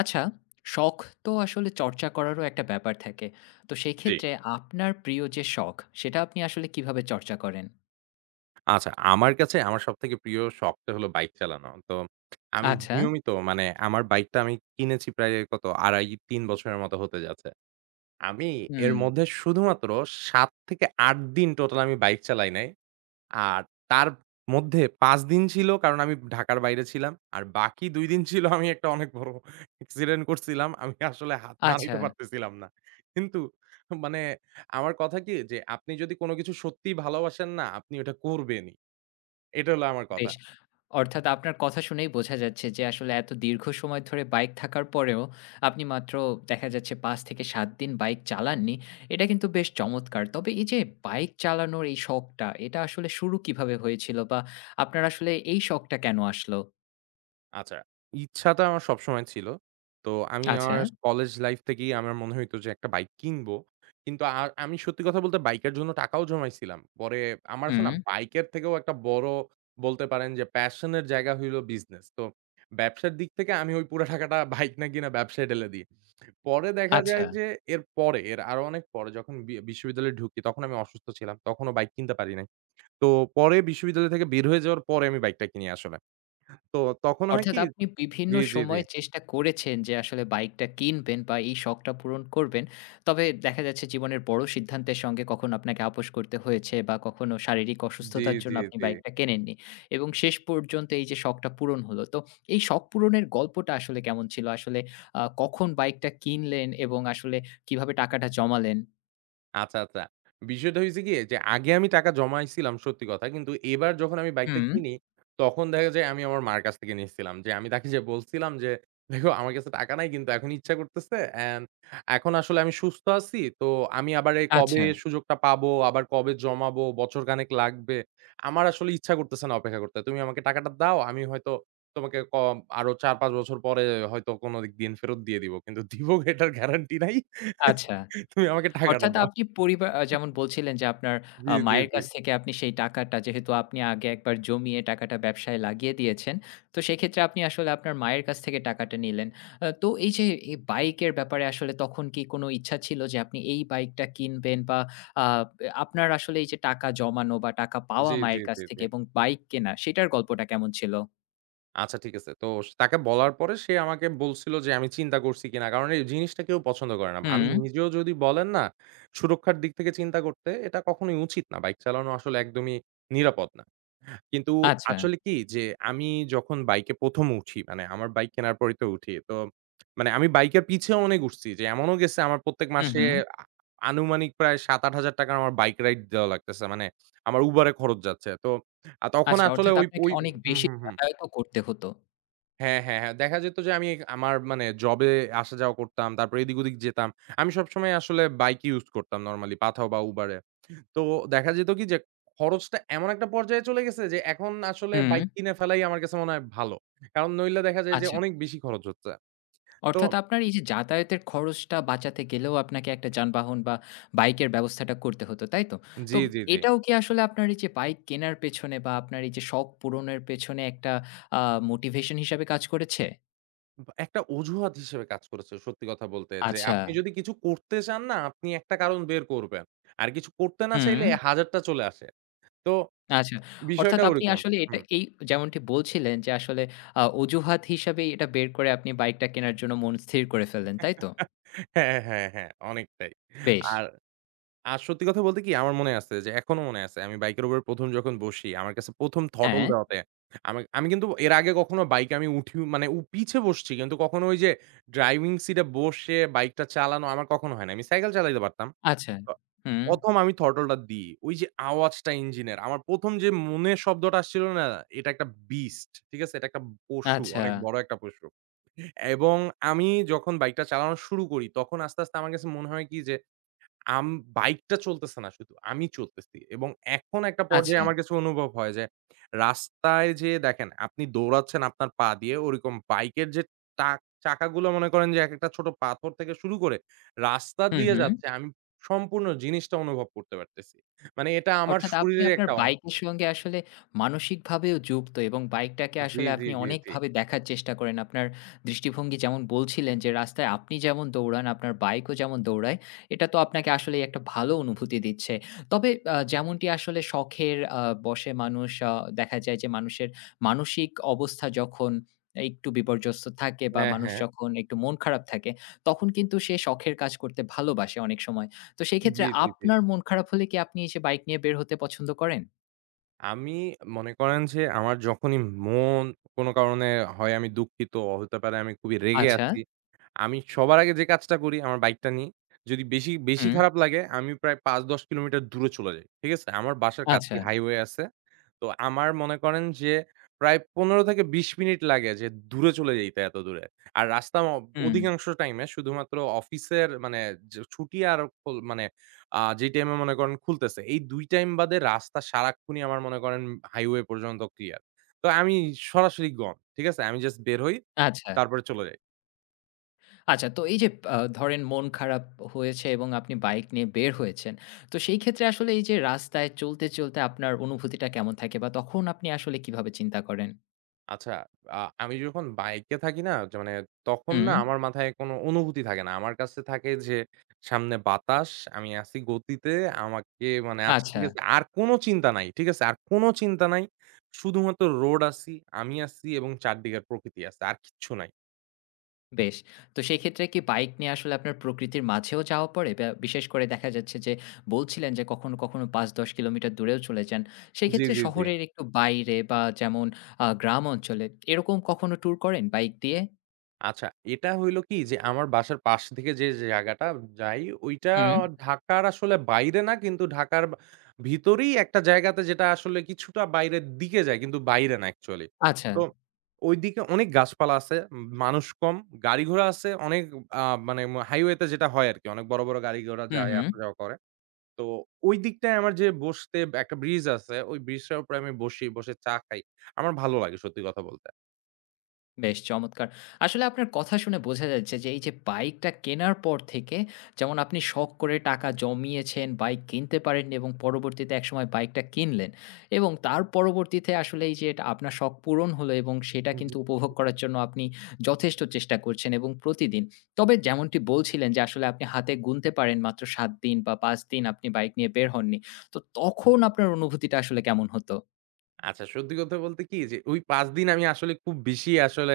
আচ্ছা, শখ তো আসলে চর্চা করারও একটা ব্যাপার থাকে। তো জি। সেক্ষেত্রে আপনার প্রিয় যে শখ, সেটা আপনি আসলে কিভাবে চর্চা করেন? আচ্ছা আমার কাছে আমার সবথেকে প্রিয় শখটা হলো বাইক চালানো। তো আমি আচ্ছা, নিয়মিত মানে আমার বাইকটা আমি কিনেছি প্রায় কত ২.৫-৩ বছরের মতো হতে যাচ্ছে। আমি এর হুম, মধ্যে শুধুমাত্র ৭ থেকে ৮ দিন টোটাল আমি বাইক চালাই নাই। আর তার মধ্যে ৫ দিন ছিল কারণ আমি ঢাকার বাইরে ছিলাম। আর বাকি ২ দিন ছিল আমি একটা অনেক বড় অ্যাক্সিডেন্ট করছিলাম। আমি আসলে হাত আচ্ছা, নাড়াইতে পারতেছিলাম না। কিন্তু মানে আমার কথা কি যে আপনি যদি কোন কিছু সত্যিই ভালোবাসেন না, আপনি ওটা করবেনই। এটা হলো আমার কথা। বেশ। অর্থাৎ আপনার কথা শুনেই বোঝা যাচ্ছে যে আসলে এত দীর্ঘ সময় ধরে বাইক থাকার পরেও আপনি মাত্র দেখা যাচ্ছে ৫ থেকে ৭ দিন বাইক চালাননি। এটা কিন্তু বেশ চমৎকার। তবে এই যে বাইক চালানোর এই শখটা, এটা আসলে শুরু কিভাবে হয়েছিল বা আপনার আসলে এই শখটা কেন আসলো? আচ্ছা, ইচ্ছাটা আমার সবসময় ছিল। তো আমি আচ্ছা, আমার কলেজ লাইফ থেকেই আমার মনে হইতো যে একটা বাইক কিনবো। কিন্তু আর আমি সত্যি কথা বলতে বাইকের জন্য টাকাও জমাইছিলাম। পরে আমার আছে না হুম, বাইকের থেকেও একটা বড় বলতে পারেন যে প্যাশন এর জায়গা হইল বিজনেস। তো ব্যবসার দিক থেকে আমি ওই পুরা টাকাটা বাইক না কিনা ব্যবসায় ঢেলে দিই। পরে দেখা আচ্ছা। যায় যে এর পরে, এর আরো অনেক পরে যখন বিশ্ববিদ্যালয়ে ঢুকি তখন আমি অসুস্থ ছিলাম। তখনও বাইক কিনতে পারি নাই। তো পরে বিশ্ববিদ্যালয় থেকে বের হয়ে যাওয়ার পরে আমি বাইকটা কিনি আসলে। তো তখন হয় অর্থাৎ কি। আপনি বিভিন্ন জি, জি, জি। সময় চেষ্টা করেছেন যে আসলে বাইকটা কিনবেন বা এই শখটা পূরণ করবেন। তবে দেখা যাচ্ছে জীবনের বড় সিদ্ধান্তের সঙ্গে কখনো আপনাকে আপোস করতে হয়েছে বা কখনো শারীরিক জি, অসুস্থতার জি, জন্য আপনি জি। বাইকটা কেনেননি। এবং শেষ পর্যন্ত এই যে শখটা পূরণ হলো। তো এই শখ পূরণের গল্পটা আসলে কেমন ছিল? আসলে কখন বাইকটা কিনলেন এবং আসলে কিভাবে টাকাটা জমালেন? আচ্ছা, আচ্ছা। বিষয়টা হইছে গিয়ে যে আগে আমি টাকা জমাইছিলাম সত্যি কথা। কিন্তু এবার যখন আমি বাইকটা হুম। কিনি, তখন দেখা যায় আমি আমার মার কাছ থেকে নিচ্ছিলাম। যে আমি তাকে যে বলছিলাম যে, "দেখো আমার কাছে টাকা নাই কিন্তু এখন ইচ্ছা করতেছে অ্যান্ড এখন আসলে আমি সুস্থ আছি। তো আমি আবার এই কবে আচ্ছা, সুযোগটা পাবো, আবার কবে জমাবো, বছর খানেক লাগবে। আমার আসলে ইচ্ছা করতেছে না অপেক্ষা করতে। তুমি আমাকে টাকাটা দাও। আমি হয়তো তোমাকে কম আরো ৪-৫ বছর পরে হয়তো কোনো দিন ফেরত দিয়ে দিব। কিন্তু দিব এটার গ্যারান্টি নাই। আচ্ছা। তুমি আমাকে টাকাটা অর্থাৎ দাও।" আপনি পরিবা আ যেমন বলছিলেন যে আপনার জি, জি, মায়ের জি। কাছ থেকে আপনি সেই টাকাটা যেহেতু আপনি আগে একবার জমিয়ে টাকাটা ব্যবসায় লাগিয়ে দিয়েছেন। তো সেক্ষেত্রে আপনি আসলে আপনার মায়ের কাছ থেকে টাকাটা নিলেন। তো এই যে এই বাইকের ব্যাপারে আসলে তখন কি কোনো ইচ্ছা ছিল যে আপনি এই বাইকটা কিনবেন বা আ আপনার আসলে এই যে টাকা জমানো বা টাকা পাওয়া জি, জি, মায়ের কাছ জি, থেকে জি। এবং বাইক কেনা সেটার গল্পটা কেমন ছিল? আচ্ছা ঠিক আছে। তো তাকে বলার পরে সে আমাকে বলছিল যে আমি চিন্তা করছি কিনা। কারণ এই জিনিসটা কেউ পছন্দ করে না। হুম, আমি নিজেও যদি বলেন না সুরক্ষার দিক থেকে চিন্তা করতে এটা কখনোই উচিত না। বাইক চালানো আসলে একদমই নিরাপদ না। কিন্তু আচ্ছা। আসলে কি যে আমি যখন বাইকে প্রথম উঠি মানে আমার বাইক কেনার পরেই তো উঠি। তো মানে আমি বাইকের পিছে অনেক উঠছি যে এমনও গেছে আমার প্রত্যেক হু, মাসে হু। আ আনুমানিক প্রায় ৳৭,০০০-৮,০০০ আমার বাইক রাইড দেওয়া লাগতেছে। মানে আমার Uber এ খরচ যাচ্ছে। তো তখন আচ্ছা, আসলে অর্থাৎ ওই আপনাকে ওই অনেক হুম, বেশি হুম, হুম। যাতায়াতও করতে হতো। হ্যাঁ, হ্যাঁ, হ্যাঁ। দেখা যেত যে আমি আমার মানে জবে আসা যাওয়া করতাম। তারপরে এদিক ওদিক যেতাম। আমি সবসময় আসলে বাইক ইউজ করতাম নরমালি পাঠাও বা Uber এ। তো দেখা যেত কি যে খরচটা এমন একটা পর্যায়ে চলে গেছে যে এখন আসলে হুম, বাইক কিনে ফেলাই আমার কাছে মনে হয় ভালো। কারণ নইলে দেখা যায় যে আচ্ছা। অনেক বেশি খরচ হচ্ছে। তো। অর্থাৎ আপনার এই যে যাতায়াতের খরচটা বাঁচাতে গেলেও আপনাকে একটা যানবাহন বা বাইকের ব্যবস্থাটা করতে হতো, তাই তো? তো জি, জি, জি। এটাও কি আসলে আপনার এই যে বাইক কেনার পেছনে বা আপনার এই যে শখ পূরণের পেছনে একটা আ মোটিভেশন হিসাবে কাজ করেছে? একটা অজুহাত হিসেবে কাজ করেছে সত্যি কথা বলতে। যে আচ্ছা, আপনি যদি কিছু করতে চান না আপনি একটা কারণ বের করবেন। আর কিছু করতে না হুম, চাইলে হাজারটা চলে আসে। তো আচ্ছা। বিষয়টা অর্থাৎ আপনি ওরকম। আসলে এটা হুম। এই যেমনটি বলছিলেন যে আসলে অজুহাত হিসাবে এটা বের করে আপনি বাইকটা কেনার জন্য মন স্থির করে ফেললেন, তাই তো? হ্যাঁ, হ্যাঁ, হ্যাঁ, অনেকটাই। বেশ। আর, আর সত্যি কথা বলতে কি আমার মনে আছে যে এখনো মনে আছে আমি বাইকের উপর প্রথম যখন বসি আমার কাছে প্রথম থটল হ্যাঁ, দেওয়াতে আমি আমি কিন্তু এর আগে কখনো বাইকে আমি উঠি মানে পিছে বসছি কিন্তু কখনো ওই যে ড্রাইভিং সিটে বসে বাইকটা চালানো আমার কখনো হয় না। আমি সাইকেল চালাইতে পারতাম। আচ্ছা। অ হুম, প্রথম আমি থর্টলটা দিই। ওই যে আওয়াজটা ইঞ্জিনের। আমার প্রথম যে মনে শব্দটা আসছিল না? এটা একটা বিস্ট। ঠিক আছে? এটা একটা পশু। আচ্ছা, অনেক বড় একটা পশু। এবং আমি যখন বাইকটা চালানো শুরু করি, তখন আস্তে, আস্তে আমার কাছে মনে হয় কি যে আম বাইকটা চলতেছে না শুধু, আমি চলতেছি। এবং এখন একটা পর্যায়ে আচ্ছা। আমার কাছে অনুভব হয় যে, রাস্তায় যেয়ে দেখেন আপনি দৌড়াচ্ছেন আপনার পা দিয়ে, ওরকম বাইকের যে টাক চাকাগুলো মনে করেন যে একেকটা ছোট পাথর থেকে শুরু করে রাস্তা হুম, দিয়ে হুম। যাচ্ছে, আমি সম্পূর্ণ জিনিসটা অনুভব করতে পারতেছি। মানে এটা আমার অর্থাৎ আপনি শরীরের আপনার একটা অংশ। বাইকের সঙ্গে আসলে মানসিকভাবেও যুক্ত এবং বাইকটাকে জি, আসলে জি, আপনি জি, জি। অনেকভাবে দেখার চেষ্টা করেন। আপনার দৃষ্টিভঙ্গি যেমন বলছিলেন যে, রাস্তায় আপনি যেমন দৌড়ান, আপনার বাইকও যেমন দৌড়ায়। এটা তো আপনাকে আসলেই একটা ভালো অনুভূতি দিচ্ছে। তবে যেমনটি আসলে শখের বশে মানুষ দেখা যায় যে, মানুষের মানসিক অবস্থা যখন একটু বিপর্যস্ত থাকে বা হ্যাঁ, মানুষ হ্যাঁ। যখন একটু মন খারাপ থাকে, তখন কিন্তু সে শখের কাজ করতে ভালোবাসে অনেক সময়। তো সেই ক্ষেত্রে জি, জি, জি। আপনার মন খারাপ হলে কি আপনি এসে বাইক নিয়ে বের হতে পছন্দ করেন? আমি মনে করেন যে আমার যখনই মন কোনো কারণে হয় আমি দুঃখিত, হতে পারে আমি খুবই রেগে আচ্ছা, আছি। আমি সবার আগে যে কাজটা করি আমার বাইকটা নিই। যদি বেশি, বেশি হুম, খারাপ লাগে আমি প্রায় ৫-১০ কিলোমিটার দূরে চলে যাই। ঠিক আছে? আমার বাসার আচ্ছা, কাছেই হাইওয়ে আছে। তো আমার মনে করেন যে প্রায় ১৫ থেকে ২০ মিনিট লাগে যে দূরে চলে যাইতে এত দূরে। আর রাস্তা হুম, অধিকাংশ টাইমে শুধুমাত্র অফিসের মানে যে ছুটি আর খোল মানে যেই টাইমে মনে করেন খুলতেছে। এই ২ টাইম বাদে রাস্তা সারাক্ষণই আমার মনে করেন হাইওয়ে পর্যন্ত ক্লিয়ার। তো আমি সরাসরি গম, ঠিক আছে? আমি জাস্ট বের হই, আচ্ছা, তারপরে চলে যাই। আচ্ছা। তো এই যে ধরেন মন খারাপ হয়েছে এবং আপনি বাইক নিয়ে বের হয়েছেন। তো সেই ক্ষেত্রে আসলে এই যে রাস্তায় চলতে, আপনার অনুভূতিটা কেমন থাকে বা তখন আপনি আসলে কিভাবে চিন্তা করেন? আচ্ছা, আমি যখন বাইকে থাকি না যে মানে তখন হুম, না আমার মাথায় কোনো অনুভূতি থাকে না। আমার কাছে থাকে যে সামনে বাতাস, আমি আছি গতিতে, আমাকে মানে আচ্ছা আচ্ছা। ঠিক আছে আর কোনো চিন্তা নাই, ঠিক আছে? আর কোনো চিন্তা নাই। শুধুমাত্র রোড আছি, আমি আছি এবং চারদিকের প্রকৃতি আছে। আর কিচ্ছু নাই। বেশ। তো সেই ক্ষেত্রে কি বাইক নিয়ে আসলে আপনার প্রকৃতির মাঝেও যাওয়া পড়ে? বিশেষ করে দেখা যাচ্ছে যে বলছিলেন যে কখনো, কখনো ৫-১০ কিলোমিটার দূরেও চলে যান। জি, সেক্ষেত্রে জি, জি। শহরের একটু বাইরে বা যেমন গ্রাম অঞ্চলে এরকম কখনো ট্যুর করেন বাইক দিয়ে? আচ্ছা, এটা হইলো কি যে আমার বাসার পাশ থেকে যে জায়গাটা যাই ওইটা হুম। ঢাকার আসলে বাইরে না কিন্তু ঢাকার ভিতরেই একটা জায়গাতে যেটা আসলে কিছুটা বাইরের দিকে যায় কিন্তু বাইরে না অ্যাকচুয়ালি। আচ্ছা। তো ওইদিকে অনেক গাছপালা আছে, মানুষ কম, গাড়ি ঘোড়া আছে অনেক আ মানে হাইওয়েতে যেটা হয় আরকি অনেক বড়, বড় গাড়ি ঘোড়া হুম, যায় হুম। আসা যাওয়া করে। তো ওই দিকটায় আমার যে বসতে একটা ব্রিজ আছে, ওই ব্রিজটার উপরে আমি বসি, বসে চা খাই। আমার ভালো লাগে সত্যি কথা বলতে। বেশ চমৎকার। আসলে আপনার কথা শুনে বোঝা যাচ্ছে যে, এই যে বাইকটা কেনার পর থেকে যেমন আপনি শখ করে টাকা জমিয়েছেন, বাইক কিনতে পারেননি এবং পরবর্তীতে একসময় বাইকটা কিনলেন এবং তার পরবর্তীতে আসলে এই যে এটা আপনার শখ পূরণ হলো এবং সেটা জি। কিন্তু উপভোগ করার জন্য আপনি যথেষ্ট চেষ্টা করছেন এবং প্রতিদিন। তবে যেমনটি বলছিলেন যে, আসলে আপনি হাতে গুনতে পারেন মাত্র ৭ দিন বা ৫ দিন আপনি বাইক নিয়ে বের হননি। তো তখন আপনার অনুভূতিটা আসলে কেমন হতো? আচ্ছা সত্যি কথা বলতে কি যে ওই ৫ দিন আমি আসলে খুব বেশি আসলে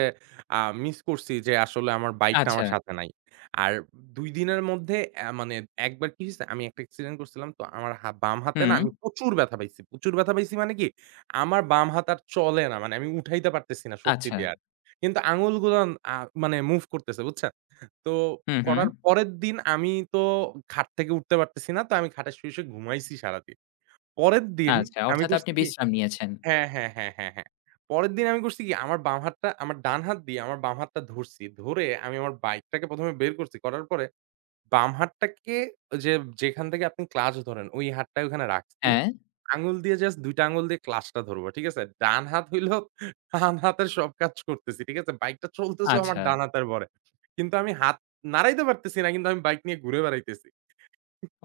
আ মিস করছি যে আসলে আমার বাইকটা আচ্ছা। আমার সাথে নাই। আর ২ দিনের মধ্যে মানে একবার কি হইছে আমি একটা অ্যাক্সিডেন্ট করছিলাম তো আমার বাম হাতে না হুম। আমি প্রচুর ব্যথা পাইছি। প্রচুর ব্যথা পাইছি মানে কি আমার বাম হাত আর চলে না। মানে আমি উঠাইতে পারতেছি না শক্তি আচ্ছা। দিয়ে আর। কিন্তু আঙুলগুলো আ মানে মুভ করতেছে বুঝছেন? তো হু, হু। করার পরের দিন আমি তো খাট থেকে উঠতে পারতেছি না। তো আমি খাটে শুয়ে, শুয়ে ঘুমাইছি সারাদিন। পরের দিন আচ্ছা, আমি অর্থাৎ আপনি করছি কি। বিশ্রাম নিয়েছেন। হ্যাঁ, হ্যাঁ, হ্যাঁ, হ্যাঁ, হ্যাঁ। পরের দিন আমি করছি কি আমার বাম হাতটা আমার ডান হাত দিয়ে আমার বাম হাতটা ধরছি। ধরে আমি আমার বাইকটাকে প্রথম এ বের করছি। করার পরে বাম হাতটাকে যে যেখান থেকে আপনি ক্লাচ ধরেন ওই হাতটা ওখানে রাখছি। হ্যাঁ, আঙুল দিয়ে জাস্ট ২ টা আঙুল দিয়ে ক্লাচটা ধরবো। ঠিক আছে? ডান হাত হইলো ডান হাতের সব কাজ করতেছি। ঠিক আছে? বাইকটা চলতেছেও আমার আচ্ছা। ডান হাতের ভরে। কিন্তু আমি হাত নাড়াইতে পারতেছি না কিন্তু আমি বাইক নিয়ে ঘুরে বেড়াইতেছি।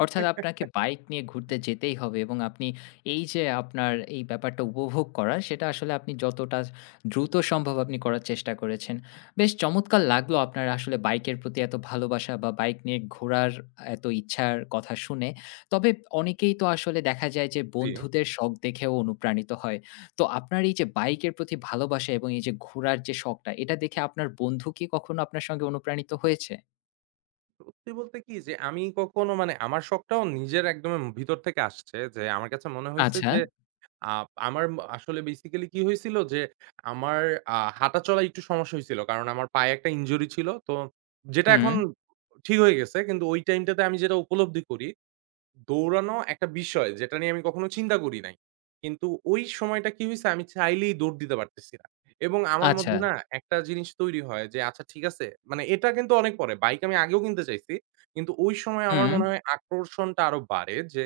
অর্থাৎ আপনাকে বাইক নিয়ে ঘুরতে যেতেই হবে এবং আপনি এই যে আপনার এই ব্যাপারটা উপভোগ করা, সেটা আসলে আপনি যতটা দ্রুত সম্ভব আপনি করার চেষ্টা করেছেন। বেশ চমৎকার লাগলো আপনার আসলে বাইকের প্রতি এত ভালোবাসা বা বাইক নিয়ে ঘোরার এত ইচ্ছার কথা শুনে। তবে অনেকেই তো আসলে দেখা যায় যে জি। বন্ধুদের শখ দেখেও অনুপ্রাণিত হয়। তো আপনার এই যে বাইকের প্রতি ভালোবাসা এবং এই যে ঘোরার যে শখটা, এটা দেখে আপনার বন্ধু কি কখনো আপনার সঙ্গে অনুপ্রাণিত হয়েছে? সত্যি বলতে কি যে আমি কখনো মানে আমার শখটাও নিজের একদম ভিতর থেকে আসছে যে আমার কাছে মনে হইছে আচ্ছা, যে আ আমার আসলে বেসিক্যালি কি হয়েছিল যে আমার হাঁটাচলায় একটু সমস্যা হয়েছিল। কারণ আমার পায়ে একটা ইনজুরি ছিল। তো যেটা হুম, এখন ঠিক হয়ে গেছে। কিন্তু ওই টাইমটাতে আমি যেটা উপলব্ধি করি দৌড়ানো একটা বিষয় যেটা নিয়ে আমি কখনো চিন্তা করি নাই। কিন্তু ওই সময়টা কি হইছে আমি চাইলেই দৌড় দিতে পারতেছি না। এবং আমার আচ্ছা, মধ্যে না একটা জিনিস তৈরি হয় যে আচ্ছা ঠিক আছে মানে এটা কিন্তু অনেক পরে বাইক আমি আগেও কিনতে চাইছি। কিন্তু ওই সময় আমার হুম। মনে হয় আকর্ষণটা আরো বাড়ে যে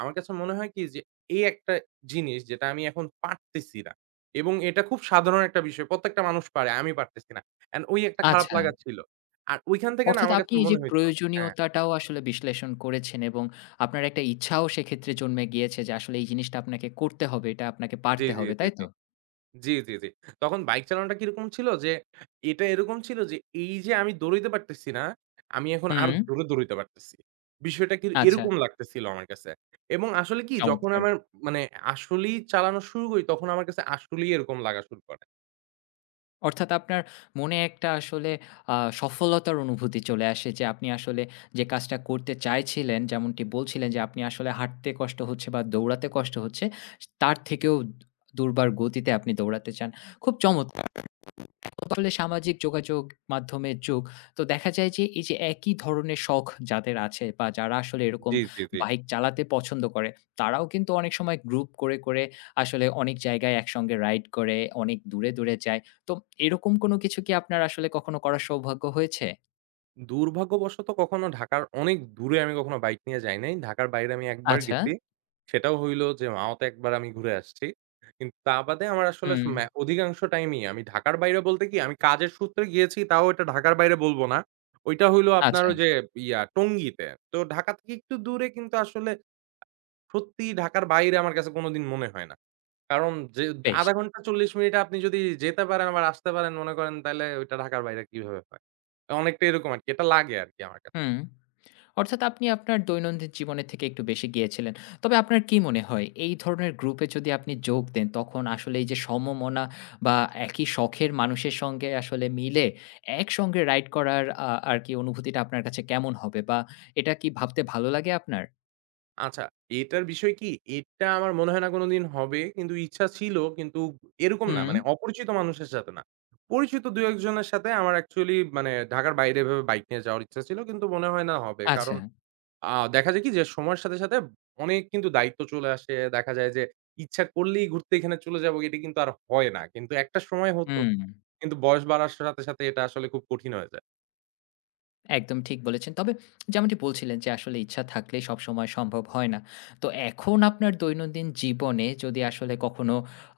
আমার কাছে মনে হয় কি যে এই একটা জিনিস যেটা আমি এখন পারতেছি না। এবং এটা খুব সাধারণ একটা বিষয়। প্রত্যেকটা মানুষ পারে আমি পারতেছি না। অ্যান্ড ওই একটা খারাপ আচ্ছা। লাগা ছিল। আর ওইখান থেকে না অর্থাৎ আমার আপনি কাছে এই যে মনে হইতো। হ্যাঁ, প্রয়োজনীয়তাটাও আসলে বিশ্লেষণ করেছেন এবং আপনার একটা ইচ্ছাও সেক্ষেত্রে জন্মে গিয়েছে যে আসলে এই জিনিসটা আপনাকে করতে হবে, এটা আপনাকে জি, পারতে জি, হবে, জি, তাই জি। তো? জি, জি, জি। তখন বাইক চালানোটা কিরকম ছিল যে, এটা এরকম ছিল যে, এই যে আমি দৌড়াইতে পারতেছি না, আমি এখন আরো হুম, জোরে দৌড়াইতে পারতেছি। বিষয়টা কি আচ্ছা এরকম লাগতেছিল আমার কাছে। এবং আসলে কি যখন চমৎকার। আমার মানে আসলেই চালানো শুরু করি, তখন আমার কাছে আসলেই এরকম লাগা শুরু করে। অর্থাৎ আপনার মনে একটা আসলে আ সফলতার অনুভূতি চলে আসে যে আপনি আসলে যে কাজটা করতে চাইছিলেন, যেমনটি বলছিলেন যে আপনি আসলে হাঁটতে কষ্ট হচ্ছে বা দৌড়াতে কষ্ট হচ্ছে, তার থেকেও দুর্বার গতিতে আপনি দৌড়াতে চান। খুব চমৎকার! তাহলে সামাজিক যোগাযোগ মাধ্যমের যুগ। তো দেখা যায় যে এই যে একই ধরনের শখ যাদের আছে বা যারা আসলে এরকম জি, জি, জি। বাইক চালাতে পছন্দ করে, তারাও কিন্তু অনেক সময় গ্রুপ করে, আসলে অনেক জায়গায় একসঙ্গে রাইড করে, অনেক দূরে, যায়। তো এরকম কোনো কিছু কি আপনার আসলে কখনো করার সৌভাগ্য হয়েছে? দুর্ভাগ্যবশত কখনো ঢাকার অনেক দূরে আমি কখনো বাইক নিয়ে যাই নাই। ঢাকার বাইরে আমি একবার আচ্ছা। গেছি। সেটাও হইল যে মাওতে একবার আমি ঘুরে আসছি। কিন্তু তা বাদে আমার আসলে স হুম। ম্যা অধিকাংশ টাইমই আমি ঢাকার বাইরে বলতে কি আমি কাজের সূত্রে গিয়েছি তাও এটা ঢাকার বাইরে বলব না। ওইটা হইল আপনার আচ্ছা, ওই যে টঙ্গীতে। তো ঢাকা থেকে একটু দূরে কিন্তু আসলে সত্যি ঢাকার বাইরে আমার কাছে কোনোদিন মনে হয় না। কারণ যে বেশ। ০.৫ ঘন্টা ৪০ মিনিট আপনি যদি যেতে পারেন আবার আসতে পারেন মনে করেন তাইলে ওইটা ঢাকার বাইরে কিভাবে হয়? অনেকটা এরকম আরকি। এটা লাগে আরকি আমার কাছে। হুম। অর্থাৎ আপনি আপনার দৈনন্দিন জীবনের থেকে একটু বেশি গিয়েছিলেন। তবে আপনার কি মনে হয় এই ধরনের গ্রুপে যদি আপনি যোগ দেন তখন আসলে এই যে সমমনা বা একই শখের মানুষের সঙ্গে আসলে মিলে একসঙ্গে রাইড করার আরকি অনুভূতিটা আপনার কাছে কেমন হবে? বা এটা কি ভাবতে ভালো লাগে আপনার? আচ্ছা এটার বিষয় কি? এটা আমার মনে হয় না কোনোদিন হবে। কিন্তু ইচ্ছা ছিল কিন্তু এরকম না হুম, মানে অপরিচিত মানুষের সাথে না। পরিচিত ২-১ জনের সাথে আমার অ্যাকচুয়ালি মানে ঢাকার বাইরে এভাবে বাইক নিয়ে যাওয়ার ইচ্ছা ছিল। কিন্তু মনে হয় না হবে। কারণ আচ্ছা। আ দেখা যায় কি যে সময়ের সাথে, সাথে অনেক কিন্তু দায়িত্ব চলে আসে। দেখা যায় যে ইচ্ছা করলেই ঘুরতে এখানে চলে যাবো, এটা কিন্তু আর হয় না। কিন্তু একটা সময় হতো। হুম। কিন্তু বয়স বাড়ার সাথে, সাথে এটা আসলে খুব কঠিন হয়ে যায়। একদম ঠিক বলেছেন। তবে যেমনটি বলছিলেন যে আসলে ইচ্ছা থাকলে সবসময় সম্ভব হয় না। তো এখন আপনার দৈনন্দিন জীবনে যদি আসলে কখনো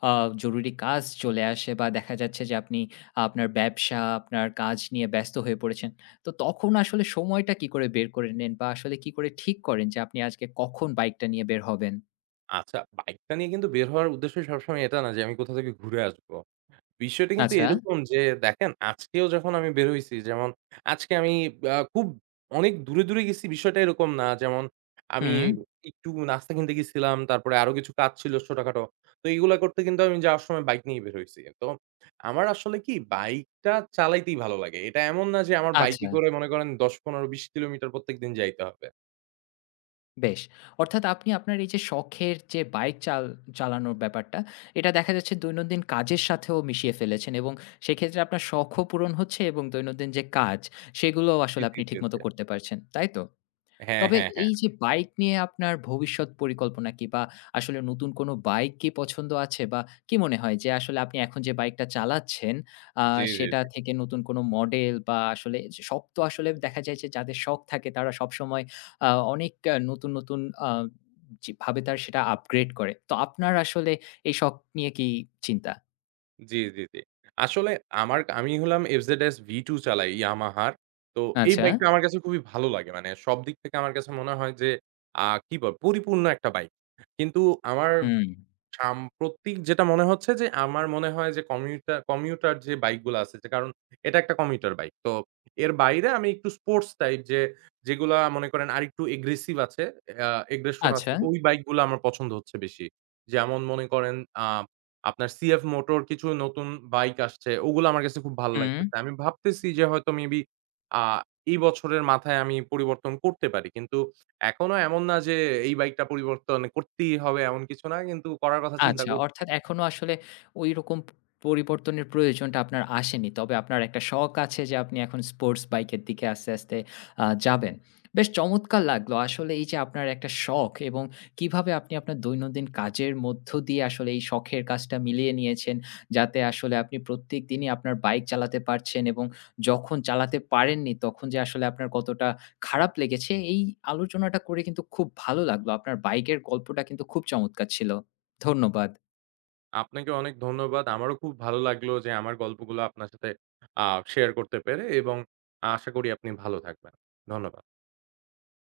আ জরুরি কাজ চলে আসে বা দেখা যাচ্ছে যে আপনি আপনার ব্যবসা, আপনার কাজ নিয়ে ব্যস্ত হয়ে পড়েছেন। তো তখন আসলে সময়টা কি করে বের করে নেন বা আসলে কি করে ঠিক করেন যে আপনি আজকে কখন বাইকটা নিয়ে বের হবেন? আচ্ছা, বাইকটা নিয়ে কিন্তু বের হওয়ার উদ্দেশ্য সবসময় এটা না যে আমি কোথা থেকে ঘুরে আসবো। বিষয়টা কিন্তু আচ্ছা। এরকম যে দেখেন আজকেও যখন আমি বের হইছি যেমন আজকে আমি খুব অনেক দূরে, দূরে গেছি বিষয়টা এরকম না। যেমন আমি হুম, একটু নাস্তা কিনতে গেছিলাম, তারপরে আরো কিছু কাজ ছিল ছোটখাটো। তো এগুলা করতে কিন্তু আমি যাওয়ার সময় বাইক নিয়ে বের হইছি। তো আমার আসলে কি বাইকটা চালাইতেই ভালো লাগে। এটা এমন না যে আমার বাইকে আচ্ছা। করে মনে করেন ১০, ১৫, ২০ কিলোমিটার প্রত্যেকদিন যাইতে হবে। বেশ। অর্থাৎ আপনি আপনার এই যে শখের যে বাইক চাল চালানোর ব্যাপারটা, এটা দেখা যাচ্ছে দৈনন্দিন কাজের সাথেও মিশিয়ে ফেলেছেন এবং সেক্ষেত্রে আপনার শখও পূরণ হচ্ছে এবং দৈনন্দিন যে কাজ, সেগুলোও জি, আসলে জি, আপনি জি, ঠিকমতো জি। করতে পারছেন। তাই তো? হ্যাঁ, তবে হ্যাঁ, হ্যাঁ। এই যে বাইক নিয়ে আপনার ভবিষ্যৎ পরিকল্পনা কি? বা আসলে নতুন কোনো বাইক কি পছন্দ আছে? বা কি মনে হয় যে আসলে আপনি এখন যে বাইকটা চালাচ্ছেন আ জি, জি। সেটা থেকে নতুন কোনো মডেল বা আসলে যে শখ তো আসলে দেখা যায় যে যাদের শখ থাকে তারা সবসময় আ অনেক নতুন, নতুন আ যে ভাবে তারা সেটা আপগ্রেড করে। তো আপনার আসলে এই শখ নিয়ে কি চিন্তা? জি, জি, জি। আসলে আমি হলাম FZS V2 চালাই Yamaha র। তো এই আচ্ছা। বাইকটা আমার কাছে খুবই ভালো লাগে। মানে সব দিক থেকে আমার কাছে মনে হয় যে কি বল পরিপূর্ণ একটা বাইক। কিন্তু আমার হুম। সাম্প্রতিক যেটা মনে হচ্ছে যে, আমার মনে হয় যে কমিউটার কমিউটার যে বাইকগুলো আছে যে কারণ এটা একটা কমিউটার বাইক। তো এর বাইরে আমি একটু স্পোর্টস টাইপ যে যেগুলা মনে করেন আরেকটু এগ্রেসিভ আছে, আ এগ্রেশন আছে আচ্ছা। ওই বাইকগুলা আমার পছন্দ হচ্ছে বেশি। যেমন মনে করেন আ আপনার সিএফ মোটর কিছু নতুন বাইক আসছে। ওগুলো আমার কাছে খুব ভালো হুম। লাগতেছে। আমি ভাবতেছি যে হয়তো মেবি আ এই বছরের মাথায় আমি পরিবর্তন করতে পারি। কিন্তু এখনো এমন না যে এই বাইকটা পরিবর্তন করতেই হবে এমন কিছু না। কিন্তু করার কথা চিন্তা আচ্ছা, করছি। অর্থাৎ এখনো আসলে ঐরকম পরিবর্তনের প্রয়োজনটা আপনার আসেনি। তবে আপনার একটা শখ আছে যে আপনি এখন স্পোর্টস বাইকের দিকে আস্তে, আস্তে যাবেন। বেশ চমৎকার লাগলো। আসলে এই যে আপনার একটা শখ এবং কিভাবে আপনি আপনার দৈনন্দিন কাজের মধ্য দিয়ে আসলে এই শখের কাজটা মিলিয়ে নিয়েছেন, যাতে আসলে আপনি প্রত্যেকদিনই আপনার বাইক চালাতে পারছেন এবং যখন চালাতে পারেননি তখন যে আসলে আপনার কতটা খারাপ লেগেছে এই আলোচনাটা করে কিন্তু খুব ভালো লাগলো। আপনার বাইকের গল্পটা কিন্তু খুব চমৎকার ছিল। ধন্যবাদ। আপনাকে অনেক ধন্যবাদ। আমারও খুব ভালো লাগলো যে আমার গল্পগুলো আপনার সাথে আ শেয়ার করতে পেরে এবং আশা করি আপনি ভালো থাকবেন। ধন্যবাদ।